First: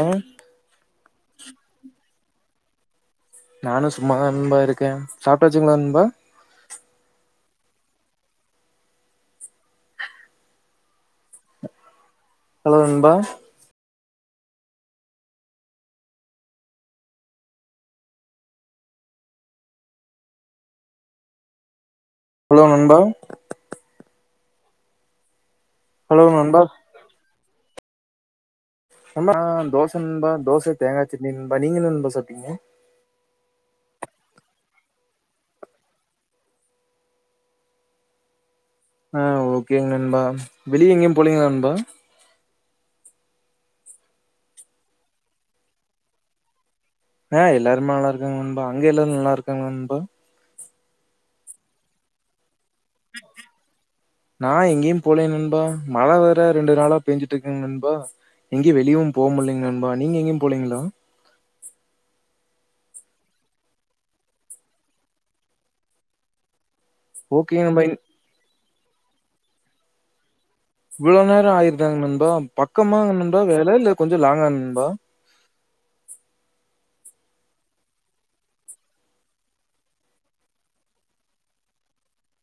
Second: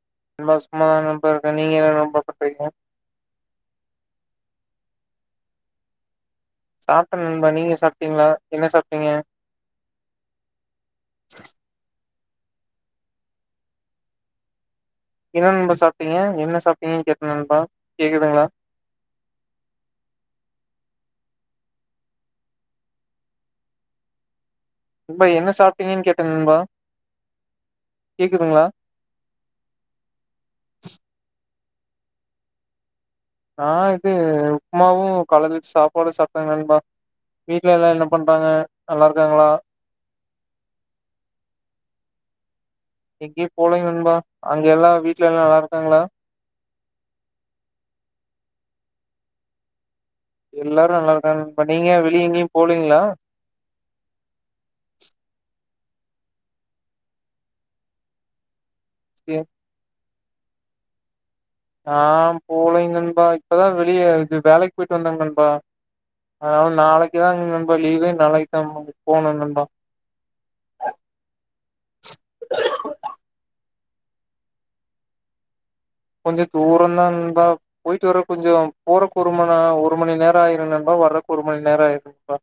ஏ ரொம்ப சுமாரான [unintelligible] [unintelligible] நானும் சும்மாதா நண்பா இருக்க சாப்புடாசுங்களா நண்பா சாப்ட்ட நண்பா நீங்க சாப்பிடீங்களா என்ன சாப்டீங்க ஹலோ நண்பா என்ன நண்பா சாப்ட்டீங்க என்ன சாப்ட்டீங்கனு கேட்ட நண்பா கேக்குதுங்களா ஹலோ நண்பா நன்பா என்ன சாப் டீங்கனு கேட்ட நண்பா கேக்குதுங்களா ஆ தோச நண்பா தோச தேங்கா சட்னி நண்பா நீங்க என்ன நண்பா சாப்டீங்க ஆ இது உப்மாவும் கலச்சு சாப்பாடு சாப்ப நண்பா வீட்ல எல்லாம் என்ன பண்றாங்க நல்லா ஆ இருக்காங்களா ஓகேங்க நண்பா வெளிய எங்கேயு போலீங்களா நண்பா எங்கியு போலங்க நண்பா அங்க எலாம் வீட்லலாம் நல்லா இருக்காங்களா ஆ எல்லாருமே நல்லா இருக்காங்க நண்பா அங்க எல்லாரும் நல்லா இருக்காங்களா நண்பா எல்லாரும் நல்லா இருக்காங்க நண்பா நீங்க வெளிய எங்கியு நான் எங்கியு போலயே நண்பா மழை வேற ரெண்டு நாளா பேஞ்சிட்டு இருக்குங்க நண்பா இங்கேயு வெளியவும் போ முடில்லைங்க நண்பா நீங்க எங்கயு போலீங்களா ஆ போலைங் நண்பா இப்பதான் வெளியே விட் வேலைக்கு போயிட்டு வந்தங்க நண்பா நாளைக்குதா நண்பா லீவு நாளைக்குதா [inaudible] போனும் நண்பா இவ்ளோ நேரம் ஆயி [unintelligible] ஏன் நண்பா பக்கமா நண்பா வேல கொஞ்சம் லாங்க நண்பா கொஞ்சம் தூர தான் நண்பா போயிட்டு வரப்ப கொஞ்சம் போறப்ப ஒரு மணி ஆகிடும் நண்பா வரப்ப ஒரு மணி நேரம் ஆயிரும் நண்பா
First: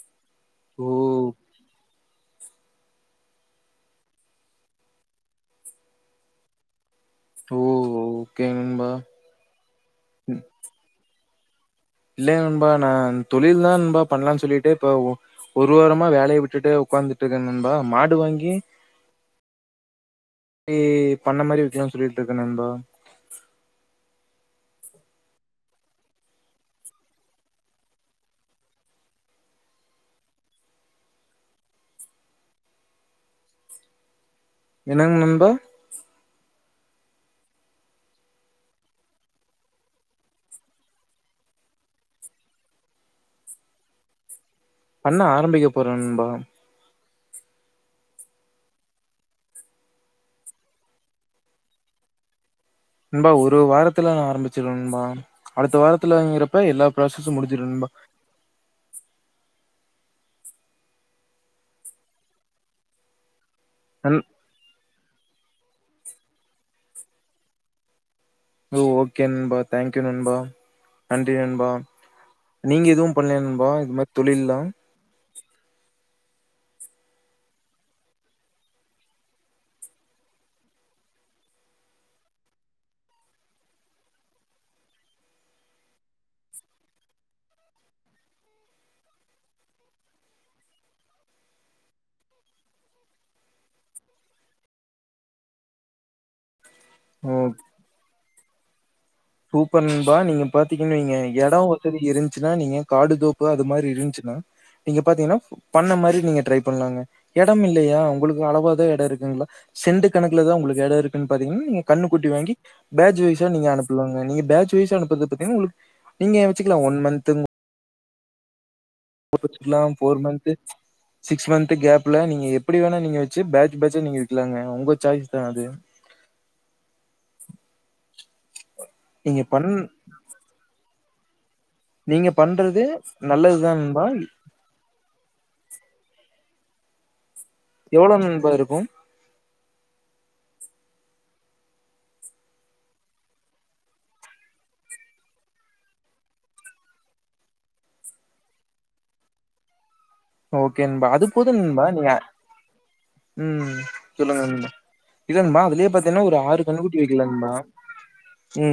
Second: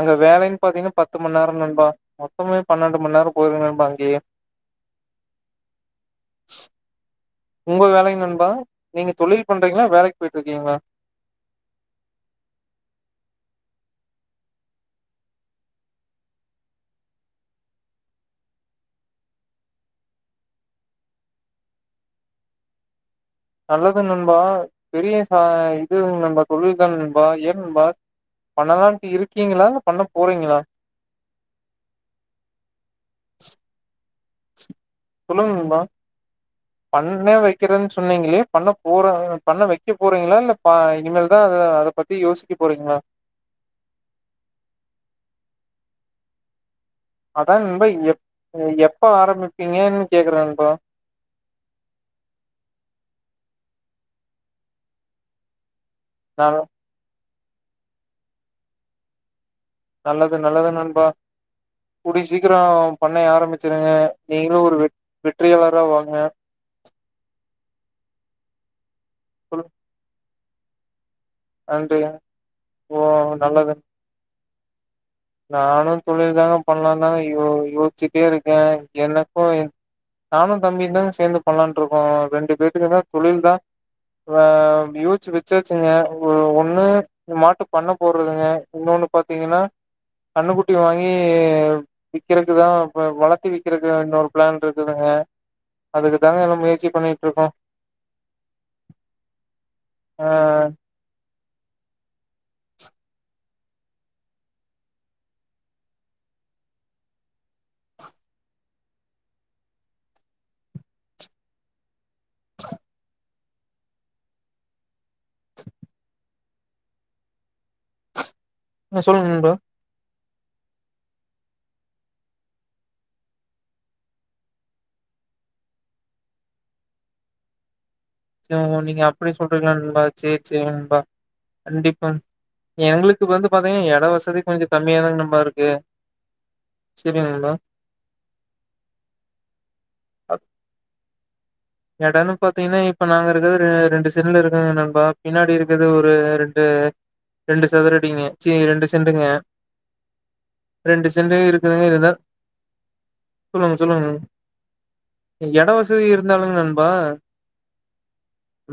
அங்க வேலை ஓ பாத்தீங்கன்னா பத்து மணி நேரம் நண்பா [unintelligible] பன்னெண்டு மணி நேரம் போயிரும் நண்பா அங்கேயே ஓ உங்க வேலை நண்பா நீங்க தொழில் பண்றீங்களா வேலைக்கு போயிட்டு இருக்கீங்களா இல்லைங்க நண்பா நான் தொழில்தான் நண்பா பண்லாம்னு சொல்லிட்டு இப்ப ஒரு வாரமா வேலையை விட்டுட்ட உட்காந்துட்டு இருக்கேன் நண்பா மாடு வாங்கி பண்ண மாதிரி வைக்கலாம் சொல்லிட்டு இருக்கேன் நண்பா நல்லது நண்பா பெரிய இது தொழில் தான் நண்பா ஏன் நண்பா பண்ணலாம்னு இருக்கீங்களா பண்ண போறீங்களா என்னங்க நண்பா பண்ணே வைக்கறேன்னு சொன்னீங்களயே பண்ண போற பண்ண வைக்க போறீங்களா இல்ல பா இனிமலதான் அத அத பத்தி யோசிக்க போறீங்களா பண்ண ஆரம்பிக்க போறன் நண்பா அதான் நண்பா எப் எப்ப ஆரம்பிப்பீங்கன்னு கேக்குறேன் நண்பா நண்பா ஒரு வாரத்துல நான் ஆரம்பிச்சுருவன் நண்பா அடுத்த வாரத் [unintelligible] நானு வாங்கறப்ப எல்லா ப்ரோசெஸ் முடிஞச்சிட நண்பா நல்லது நல்லது நண்பா கூடிய சீக்கிரம் பண்ணைய ஆரம்பிச்ச ருங்க நன் நீங்களும் ஒரு வெற்றியாளர் [unintelligible] வாங்க [unintelligible] ஓகே நண்பா சொல் தேங்க்யூ நண்பா நன்றி நண்பா நன்றி நீங்க ஓ எதுவும் பண்ணலயா நண்பா இது மாதிரி தொழில்லான் நானும் தொழில் தாங்க பண்ணலாம் தாங்க யோ யோசிச்சுட்டே இருக்கேன் எனக்கும் நானும் தம்பி தாங்க சேர்ந்து பண்ணலான் இருக்கோம் ரெண்டு பேத்துக்கு தான் தொழில் தான் ஆஹ் யோசிச்சு வச்சாச்சுங்க ஒண்ணு மாட்டு பண்ண போடுறதுங்க இன்னொண்ணு பாத்தீங்கன்னா கண்ணு குட்டி வாங்கி விற்கறக்குதான் வளர்த்து விக்கறக்குன்ன ஒரு பிளான் இருக்குதுங்க அதுக்கு தாங்க நான் முயற் பண்ணிட்டு ஓ இருக்கோம் சூப்பர் நண்பா நீங்க பாத்தீங்கன்னு வெய்ங்க நீங்க எடம் வந்து இருந்து நீங்க காடு தோப்பு அது மாதிரி இருந்துச்சின்னா நீங்க பாத்தீங்கன்னா பண்ண மாதிர நீங்க ட்ரை பண்ணலாம் எடம் இல்லையா உங்களுக்கு அளவுதா எடம் இருக்குங்களா சென்ட் கணக்குல தாய் இடம் இருக்குன்னு பாத்தீங்கன்னா குட்டி வாங்கி பேஜ் வைஸா அனுப் சொல்லுங்க நீங்க பேட்ச் வைஃப் அனுப் [unintelligible] உங்களுக் நீங்க வெச்சுக்கலாம் ஒன் மந்த் ஆ, சொல்லுங்க நண்பா [unintelligible] சிக்ஸ் மந்த் கேப்ல நீங்க எப்படி வேணா நீங்க எப்படி வேணா வச்சு பேட்ச் பேட்ச்சா நீங்க விக்கலாங்க உங்க சாய்ஸ் தான் அது நீங்க அப்படி சொல்றீங்கள நண்பா செரி செரி நண்பா கண்டிப்பா நீங்க பண்றது எங்களுக்கு வந்து நல்லதுதா பாத்தீங்கன்னா நண்பா ஏட வசதி கொஞ்சம் கம்மியாதாங்க நண் [unintelligible] செரிங் நண்பா எவ்ளவு நண்பா இருக்கும் அஹ் இடம்ன்னு பாத்தீங்கன்னா எப்ப நாங்க இருக்கிறது ரெண்டு செண்டல இருக்கங்க நண்பா பின்னாடி இருக்கது ஒரு ரெண்டு ரெண்டு சதுரடிங்க ச்ச ரெண்டு செண்டுங்க ஓகே நண்பா ரெண்டு அது செண்டு போதும் நண்பா இருக்குதுங்க இருந்தா நீங்க ம்ம் சொல்லுங்க நண்பா இல்ல நண்பா அதுலயே பாத்தீங்கன்னா ஒரு இருந்தாலு நண்பா கன்னுக்குட்டி வைக்கல நண்பா.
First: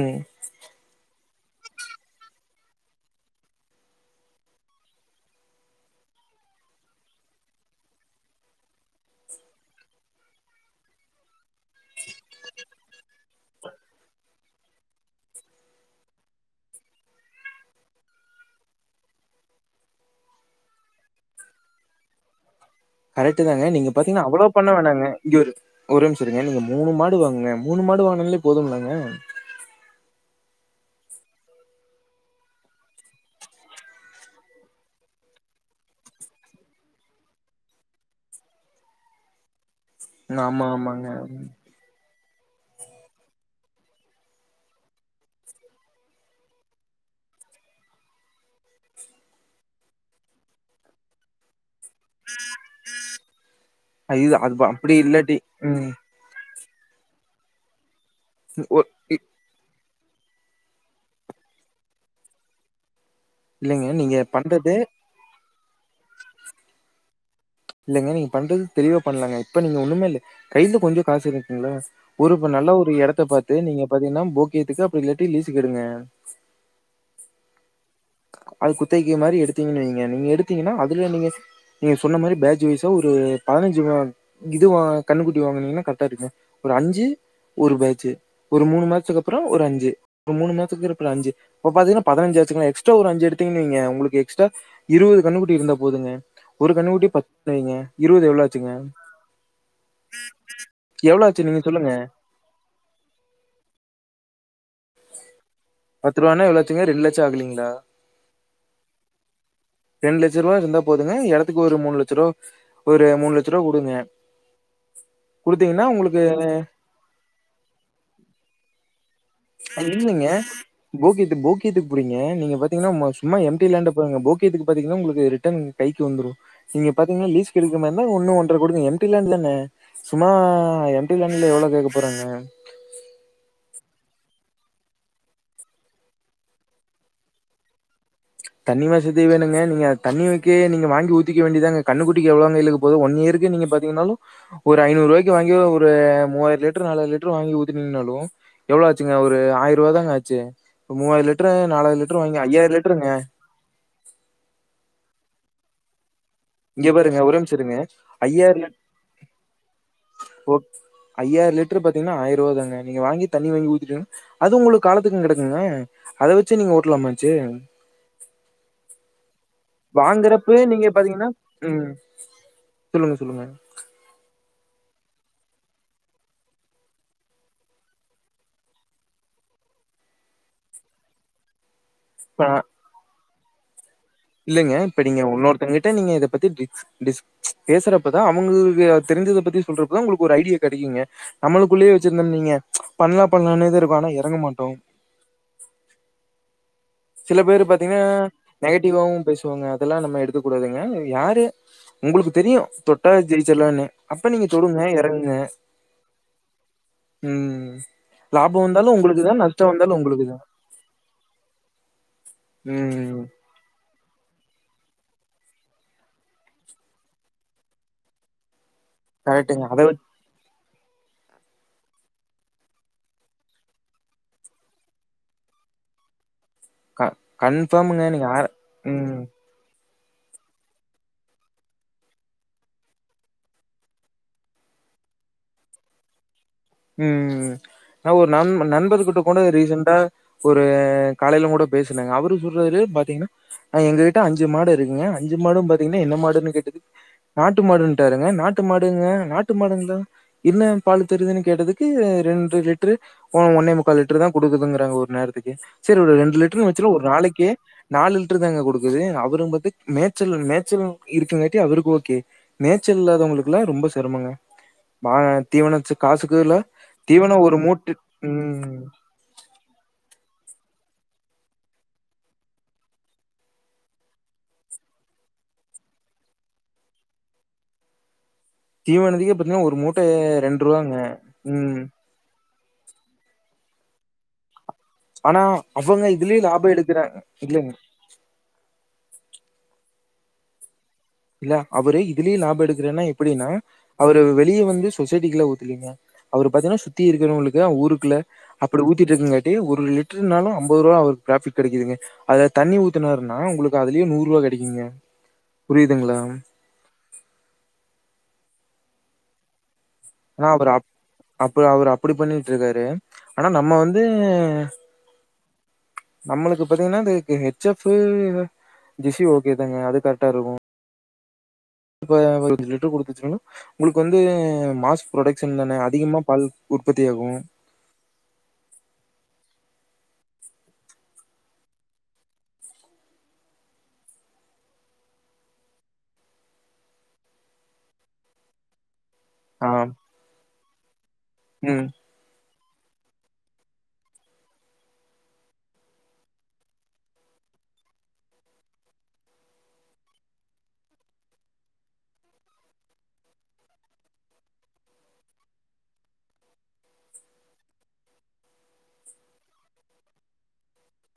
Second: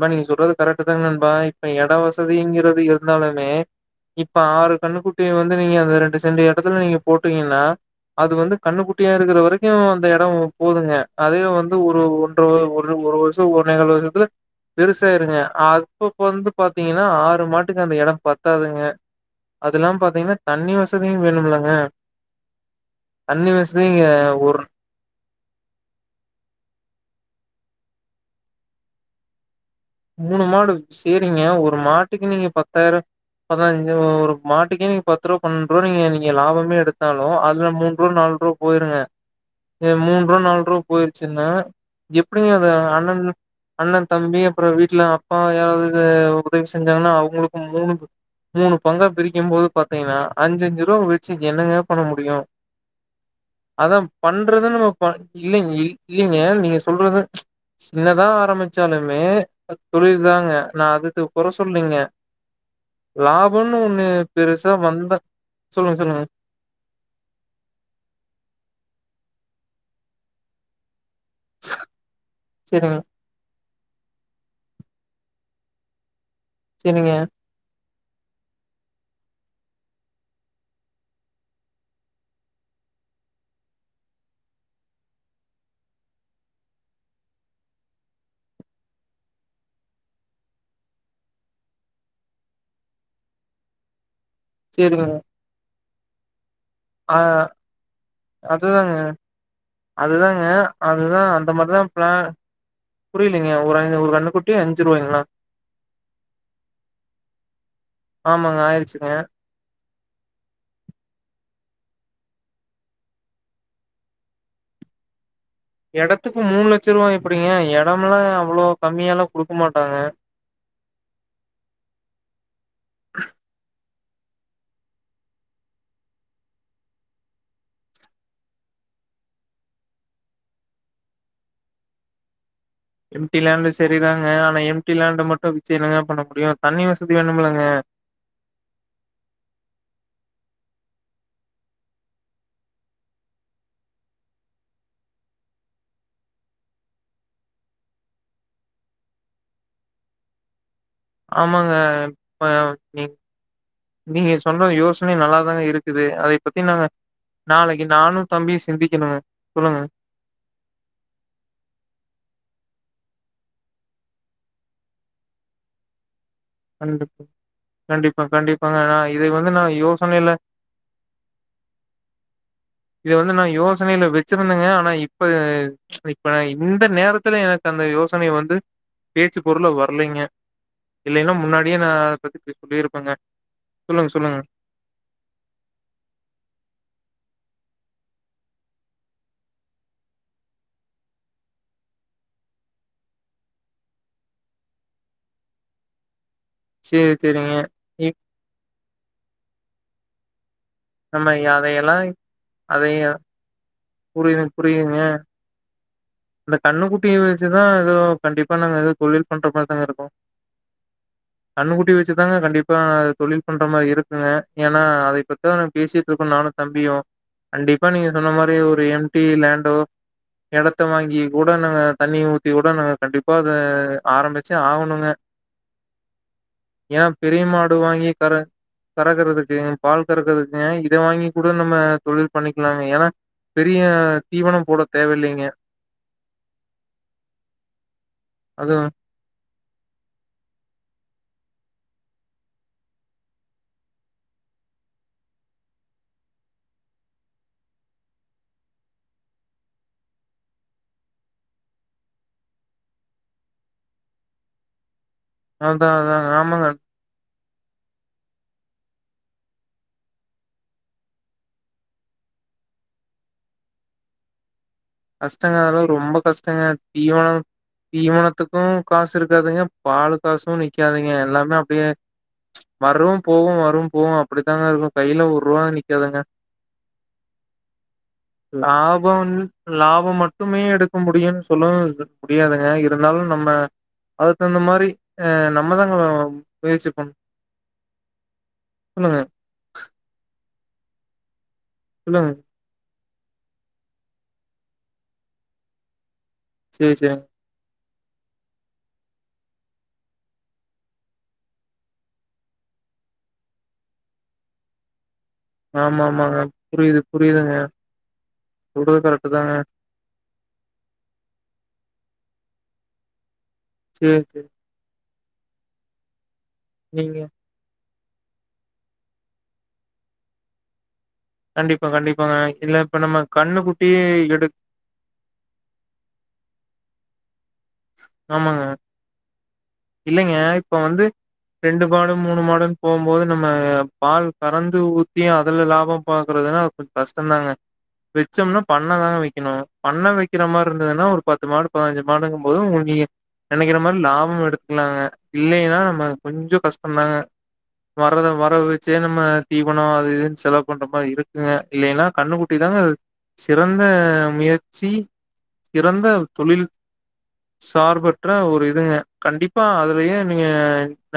பா நீங்க சொல்றது கரெக்ட்டு தாங் நண்பா இப்ப எட வசதிங்குறது இருந்தாலுமே இப்ப ஆறு கண்ணுக்குட்டி வந்து நீங்க அந்த ரெண்டு செண்டு எடத்துல நீங்க போட்டீங்கன்னா அது வந்து கண்ணுக்குட்டியா இருக்குற வரைக்கும் அந்த எடம் போதுங்க அதே வந்து ஒரு ஒ ஒரு ஒரு வருஷம் ஒன்னேகால் வருஷத்துல பெருசாயிருங்க அப்பப்ப வந்து பாத்தீங்கன்னா ஆறு மாட்டுக்கு அந்த எடம் பத்தாதுங்க அதுல்லாம் பாத்தீங்கன்னா தண்ணி வசதியும் வேணும்லங்க கரெக்ட்டு தண்ணி தாங்க வசதி நீங்க இங்க பாத்தீங்கன்னா அவ்ளோ ஒரு பண்ண வேணாங்க இங்க ஒரு ஒரு நிமிசம் இருங்க நீங்க மூணு மாடு வாங்குங்க மூணு மாடு வாங்குனாலே போதும்லங்க மூணு மாடு செரிங்க ஒரு மாட்டுக்கு நீங்க பத்தாயிரம் பதினஞ்சு ஒரு மாட்டுக்கே நீங்க பத்து ரூபா பன்னெண்டு ரூபா நீங்க நீங்க லாபமே எடுத்தாலும் அதுல மூண் ரூபா நாலு ரூபா போயிருங்க ஏ மூணு ரூவா நாலு ஆமா, ரூபா ஆமாங்க. போயிருச்சுனா எப்டிங்க அது அண்ணன் அண்ண தம்பி ஆப்ரோ வீட்ல அப்பா யாராவது உதவி செஞ்சாங்கன்னா அவங்களுக்கு மூணு மூணு பங்கா பிரிக்கும்போது பாத்தீங்கன்னா அஞ்சு அஞ்சு ரூபா வெச்சுங் என்னங்க பண்ண முடியும் அதான் இது அது பண்றது ப- நம்ம அப்படி பண் இல்லாட்டி இல்லங் ம். இல்லங்க நீங்க சொல்றது என்னதான் ஒ இ ஆரம்பமிச்சாலுமே தொழில் தாங்க நான் அதுக்கு குற சொல்லங்க லாபம்ன்னு இல்லைங்க ஒன்னு நீங்க பெருசா பண்றது வந்தா சொல்லுங்க சொல்லுங்க இல்லலங்க நீங்க பண்றது தெளிவா பண்ணலாங்க இப்ப நீங்க ஒண்ணுமே இல்ல கைல கொஞ்சொ காசு இருந்துச்சிங்களா ஒரு இப்ப நல்ல ஒரு சேரிங்க எடத்த பாத்து நீங்க பாத்தீங்கன்னா போக்கியத்துக்கு அப்டி இல்லாட்டி லீசுக்கு எடுங்க செரிங்க அது குத்தகைக்கி மாரி எடுத்தீங்கன்னு வைங்க நீங்க எடுத்தீங்கன்னா அதுல நீங்க நீங்க சொன்ன மாரி பேட்ச் வைஸ்சா ஒரு பதினஞ்சு இதுவா கண்ணுக்குட்டி வாங்கனீங்கன்னா கரெக்டா இருக்கு ஒரு அஞ்சு ஒரு பேட்ச் ஒரு மூணு மாசத்துக்கு அப்பறோ ஒரு அஞ்சு ஒரு மூணு மாசத்துக்கு இருக்குற அஞ்சு இப்ப பாத்தீங்கன்னா பதினஞ்சுயாடுச்சிங்களா எக்ஸ் எக்ஸ்ட்ரா ஒரு அஞ்சு எடுதுங்கன்னு வைங்க உங்களுக்கு எக்ஸ்ரா சேரிங்க இருவது கண்ணுகுட்டி இருந்தாப் பொ போதுங்க ஒரு கன்னுக்குட்டி ஆ பத்து வைங்க இருபது எவ்வளோ ஆச்சுங்க அதுதாங்க அதுதாங்க அதுதா எவ்வளோ ஆச்சு அந்த நீங்க மாரிதா சொல்லுங்க ஃப்ளான் புரியலங்க ஒரு ஒரு கண்ணுக் குட்டி அஞ்சு ரூவாய்ங்களா பத்து ரூவான்னா எவ்ளோ ஆச்சுங்க ரெண்டு லட்சோ ஆகளைங்ளா ஆமாங்க ஆயிருச்சுங்க ரெண்டு லட்ச ரூவா இருந்தா போதுங்க எடத்துக்கு ஒரு மூணு லட்ச ரூவா ஒரு மூணு லட்ச ரூவா குடுங்க எடத்துக்கு மூணு லட்ச ரூவா எப்டிங்க எடம்லா அவ்ளோ கம்மியாலா குடுக்க மாட்டாங்க இல்லைங்க போகித்து போக்கித்துக்கு புரியுங்க நீங்க பாத்தீங்கன்னா சும்மா எம்டி லாண்ட போகேத்துக்கு பாத்தீங்கன்னா உங்களுக்கு ரிட்டன் கைக்கு வந்துரு நீங்க பாத்தீங்கன்னா லீஸுக்கு எடுக்கு மாரி இருந்தா ஒன்னு ஒன்ற கூட எம்டி லாண்ட்ல என்ன சும்மா எம்டி லாண்ட்ல எவ்ளோ கேக்க போறாங்க எம்டி லேண்ட சரிதாங்க ஆனா எம்டி லேண்ட மட்டும் வச்சி என்னங்க பண்ண முடியும் தண்ணி வசதி வேணுமுலங்க தண்ணி வசதி வேணுங்க நீங்க தண்ணி வக்கே நீங்க வாங்கி ஊத்திக்க வேண்டியதாங்க கண்ணுக்குட்டிக்கு எவ்ளோங்க இழுக்க போது ஒன் இயர்க்கு நீங்க பாத்தீங்கன்னாலு ஒரு ஐநூறு ரூவாய்க்கு வாங்கி ஒரு மூவாயிர லிட்டரு நாலாயிர லிட்டர் வாங்கி ஊத்தினீங்கன்னாலு எவ்ளோ ஆச்சுங்க ஒரு ஆயிரூவா தாங்க ஆச்சு மூவாயிர லிட்ரு ஆமாங்க. நாலாயிர லிட்ரு வாங்க இப்ப ஐயாயிர லிட்ருங்க நீங் நீங்க சொன்ன யோசனயு நல்லா தாங்க இருக்குது அத இப் இங்க பாருங்க ஒரே ஒரு நிம்சோ இருங்க ஐயாயிர தம்பியும் சிந்திக்கணுங்க. சொல்லுங்க. ஓ ஐயாயிர லிட்டர் பாத்தீங்கன்னா ஆயிர ரூவா தாங்க நீங்க வாங்கித் தண்ணி வாங்கி ஊத்திட்டு அது உங்களுக்கு காலத்துக்கு கெடக்குங்க அத வச்சு நீங்க கண்டிப்பா ஓட்டலாமாச்சு கண்டிப்பா கண்டிப்பாங்க நான் இத வந்து நா வாங்குறப்பவே நீங்க பாத்தீங்கன்னா உம் சொல்லுங்க சொல்லுங்க ச்சிருந்தங்க ஆனா இப்ப இப்ப இந்த நேரத்துல எனக்கு அந்த யோசனைய வந்து பேச்சு பொருள் வரலைங்க இல்லேன முன்னாடியே தா அத பத்தி [unintelligible] இருப்பங்க இல்லேங்க இப்ப நீங்க இன்னொருத்தவங்ககிட்ட நீங்க இத பத்தி டிக்ஸ் டிச்ஸ் பேசுறப்பதா அவுங்களுக்கு அத தெரிஞ்சத பத்தி சொல்றப்பதா உங்களுக்கு ஒரு ஐடியா கெடைக்குங்க நம்மளுக்குள்ளயே வச்சுருந்தம்னு வைங்க பண்ணலா பண்ணலானேதா இருக்கு ஆனா எறங்க மாட்டோ சரி, சில சரிங்க. பேர் பாத்தீங்கன்னா இப் நெகட்டிவாவவு பேசுவாங்க எல்லா நம்ம எடுத்துக் கூடாதுங்க நம்ம யாரு அதையெல்லாம் உங்களுக்கு தெரியு அதைய தொட்டா ஜெயிச்சிடலான்னு அப்ப புரியுது, நீங்க தொடுங்க புரியுதுங்க. இறங்குங்க இந்த கண்ணுக்குட்டிய வச்சுதா எதோ கண்டிப்பா லாபம் நாங்க எதோ வந்தாலும் உங்களுக்கு தொழில் தான் பண்ற நஷ்டம் மாரிதாங்க வந்தாலும் இருக்கோ உங்களுக்கு தான் கண்ணுக் கூட்டி வச்சுதாங்க கண்டிப்பா ம் தொழில் பண்ற மாரி இருக் ங்க ஏன்னா அதை பத்த பேசிட்டு இருக்க நானும் தம்பியும் கண்டிப்பா நீங்க சொன்ன மாரி ஒரு எம்டி கரெக்ட்டுங்க லேண்டோ அத எடத் த்தம் வாங்கி கூட நாங்க தண்ணி ஊத்தி கூட நாங்க கண்டிப்பா அத ஆரம்பிச்சு ஆவுணுங்க க ஏன் பெரிய மாடு கன்ஃபார்முங்க வாங்கி நீங்க கர ஆர ம் கறகுறதுக்கு பால் கறக்கிறதுக்குங்க இதை வாங்கி கூட நம்ம தொழில் பண்ணிக்கலாங்க ஏன்னா பெரிய தீவனம் போட தேவ இல்லைங்க ம் ம் நான் ஒரு ந அதுவும் நண்பர் கிட்ட கூட ரீசன்டா ஒரு காலையில ஓட பேசனங்க அவரு சொல்றாரு பாத்தீங்கனா எங்ககிட்ட அஞ்சு மாடு இருக்குங்க அஞ்சு மாடு பாத்தீங்கனா என்ன மாடுன்னு கேட்டுது நாட்டு மாடு ன்டாறுங்க நாட்டுமாடுங்க நாட்டுமாடுங்களா என்ன பால் தருது கேட்டதுக்கு ரெண்டு லிட்டர் ஒன்னே முக்கால் லிட்டர் தான் கொடுக்குதுங்கறாங்க ஒரு நேரத்துக்கு அதான் சரி ஒரு அதாங்க ரெண்டு ஆமாங்க. லிட்டர் வச்வோம் ஒரு நாளைக்கே நாலு லிட்டரு தாங்க குடுக்குது அவரும் ப்த்த மேச்சல் மேச்சல் இருக்குங்காட்டி அவருக்கு ஓக்கே மேச்சல் இல்லாதவங்களுக்குல்லா ரொம்ப சிரமங்க வாங்க தீவனச்சு காசு ங்க தீவனம் தீவனத்துக்கும் ம். காசு இருக்காதுங்க பால் வரகாசும் நிக்காதிங்க எல்லாமே அப்படியே ச்சு வரும் போவும் வரும் போவும் அப்படித்தாங்க இருக்கும் கையில ஒரூபா நிக்காதுங்க லாபம் தீவனத்துக்கே உன் பாத்தீங்கன்னா, ஒரு மூட்டை லாபம் ரூ. மட்டுமே எடுக்க முடியும் ம். சொல்லவும் முடியாதுங்க ஏ இருந்தாலும் நம்ம அது தகுந்த மாரி அ ஆனா நம்மதாங்க அவுங்க இதுலயே லாபம் முயற்சி பண்ணு எடுக்கிறாங் இல் சொல்லுங்க இல் அவரு சொல்லுங்க இதுலயே லாப எடுக்குறேன்னாப் அப்படின்னா அவரு வெளிய வந்து சொசைட்டிக்குள்ள ஊத்துலிங்க அவரு பாத்தீங்க சேரி சுத்தி சேரிங்க இருக்கிறவங்களுக்கு ஊரு க்ல அப்படி ஊத்திட்டு இருக்குங்காட்டி ஒரு லிட்டர்னாலும் அம்பது ரூவா அவருக்கு பிராஃபிட் கெடைக்குதுங்க அதுல தண்ணி ஊத்துனாருன்னா உங்களுக்கு அதுலயே நூறு ரூவா கெடைக்குங்க ஆமா ஆமாங்க புரிது புரிதுங்க சொல்றது கரெக்ட் தாங்க ஆ‌னா அவர் அப் அப்ப‌ அவர் அப்படி பண்ணிட்ருக்காரு ஆனா நம்ம வந்து சேரி சேரி நம்மளுக்கு பாத்தீங்கன்னா நீங்க எதுக்கு ஹெச் எப் [unintelligible] ஜெஸி ஓகே தாங்க அது கரெக்டா இருக்கும் கண்டிப்பா இப்ப கண்டிப்பாங்க [unintelligible] ஞ்சு இல்ல லிட்டர் இப்ப நம்ம கொடுத்துச்சனா கண்ணுக்குட்டி உங்களுக்கு வந்து எடு மாஸ் புரொடக்க்ஷன் தானே அதிகமா பால் உற்பத்தி ஆகும் ஆமாங்க இல்லங்க இப்ப வந்து ரெண்டு மாடு மூணு மாடுனு போகும் போது நம்ம பால் கறந்து ஊத்தி அதுல லாபம் பாக்குறதுனா கொஞ்சம் கஷ்டம்தாங்க வச்சோம்னா பண்ணதாங்க வை வக்கணும் ஆ பண்ணை வைக்கிற மாதிரி இருந்ததுன்னா ஒரு பத்து மாடு ம் பதினஞ்சு மாடு ப்பதும் நெனைக்கிற மாதிரி லாபமும் எடுத்துக்கலாங்க இல்லைன்னா நம்ம கொஞ்சம் கஷ்டம்தாங்க வரத வரவு வச்சே நம்ம தீவனம் அது இதுன்னு செலவு பண்ற மாதிரி இருக்குங்க இல்லைன்னா கண்ணுக்குட்டி தாங்க சிறந்த முயற்சி சிறந்த தொழில் சார்பற்ற ஒரு இதுங்க கண்டிப்பா அதுலயே நீங்க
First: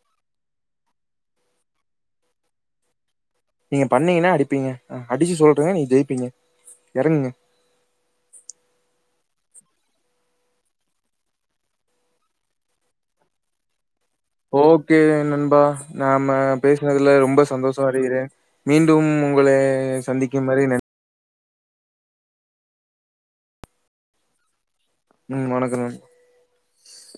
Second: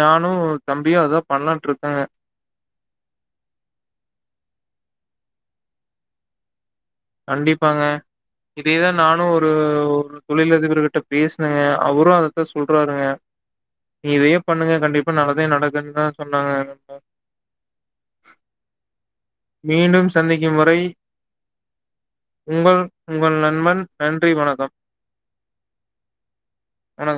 நானும் தம்பியும் அததான் பண்ணலான்ட்டு இருக்கேங்க நீங்க பண்ணீங்கன்னா அடிப்பீங்க அடிச்சு சொல்றேன்ங்க நீங்க ஜெய்ப்பீங்க கண்டிப்பாங்க இதேதான் நானும் ஒரு ஒரு‌ தொழிலதிபர்கிட்ட பேசுனேங்க அவரும் அதத்தான் சொல்றாருங்க இதையே பண்ணுங்க ஓகே கண்டிப்பா நல்லதே நண்பா நடக்குன்னு தான் நாம சொன்னாங்க. பேசுனதுல ரொம்ப சந்தோஷம் அடைகிறேன். மீண் டும் மீண்டும் சந்திக்கும் வரை உங்கள் உங்கள் நண்பன் நன்றி வணக்கம் உம் வணக்கம் வணக்கம்.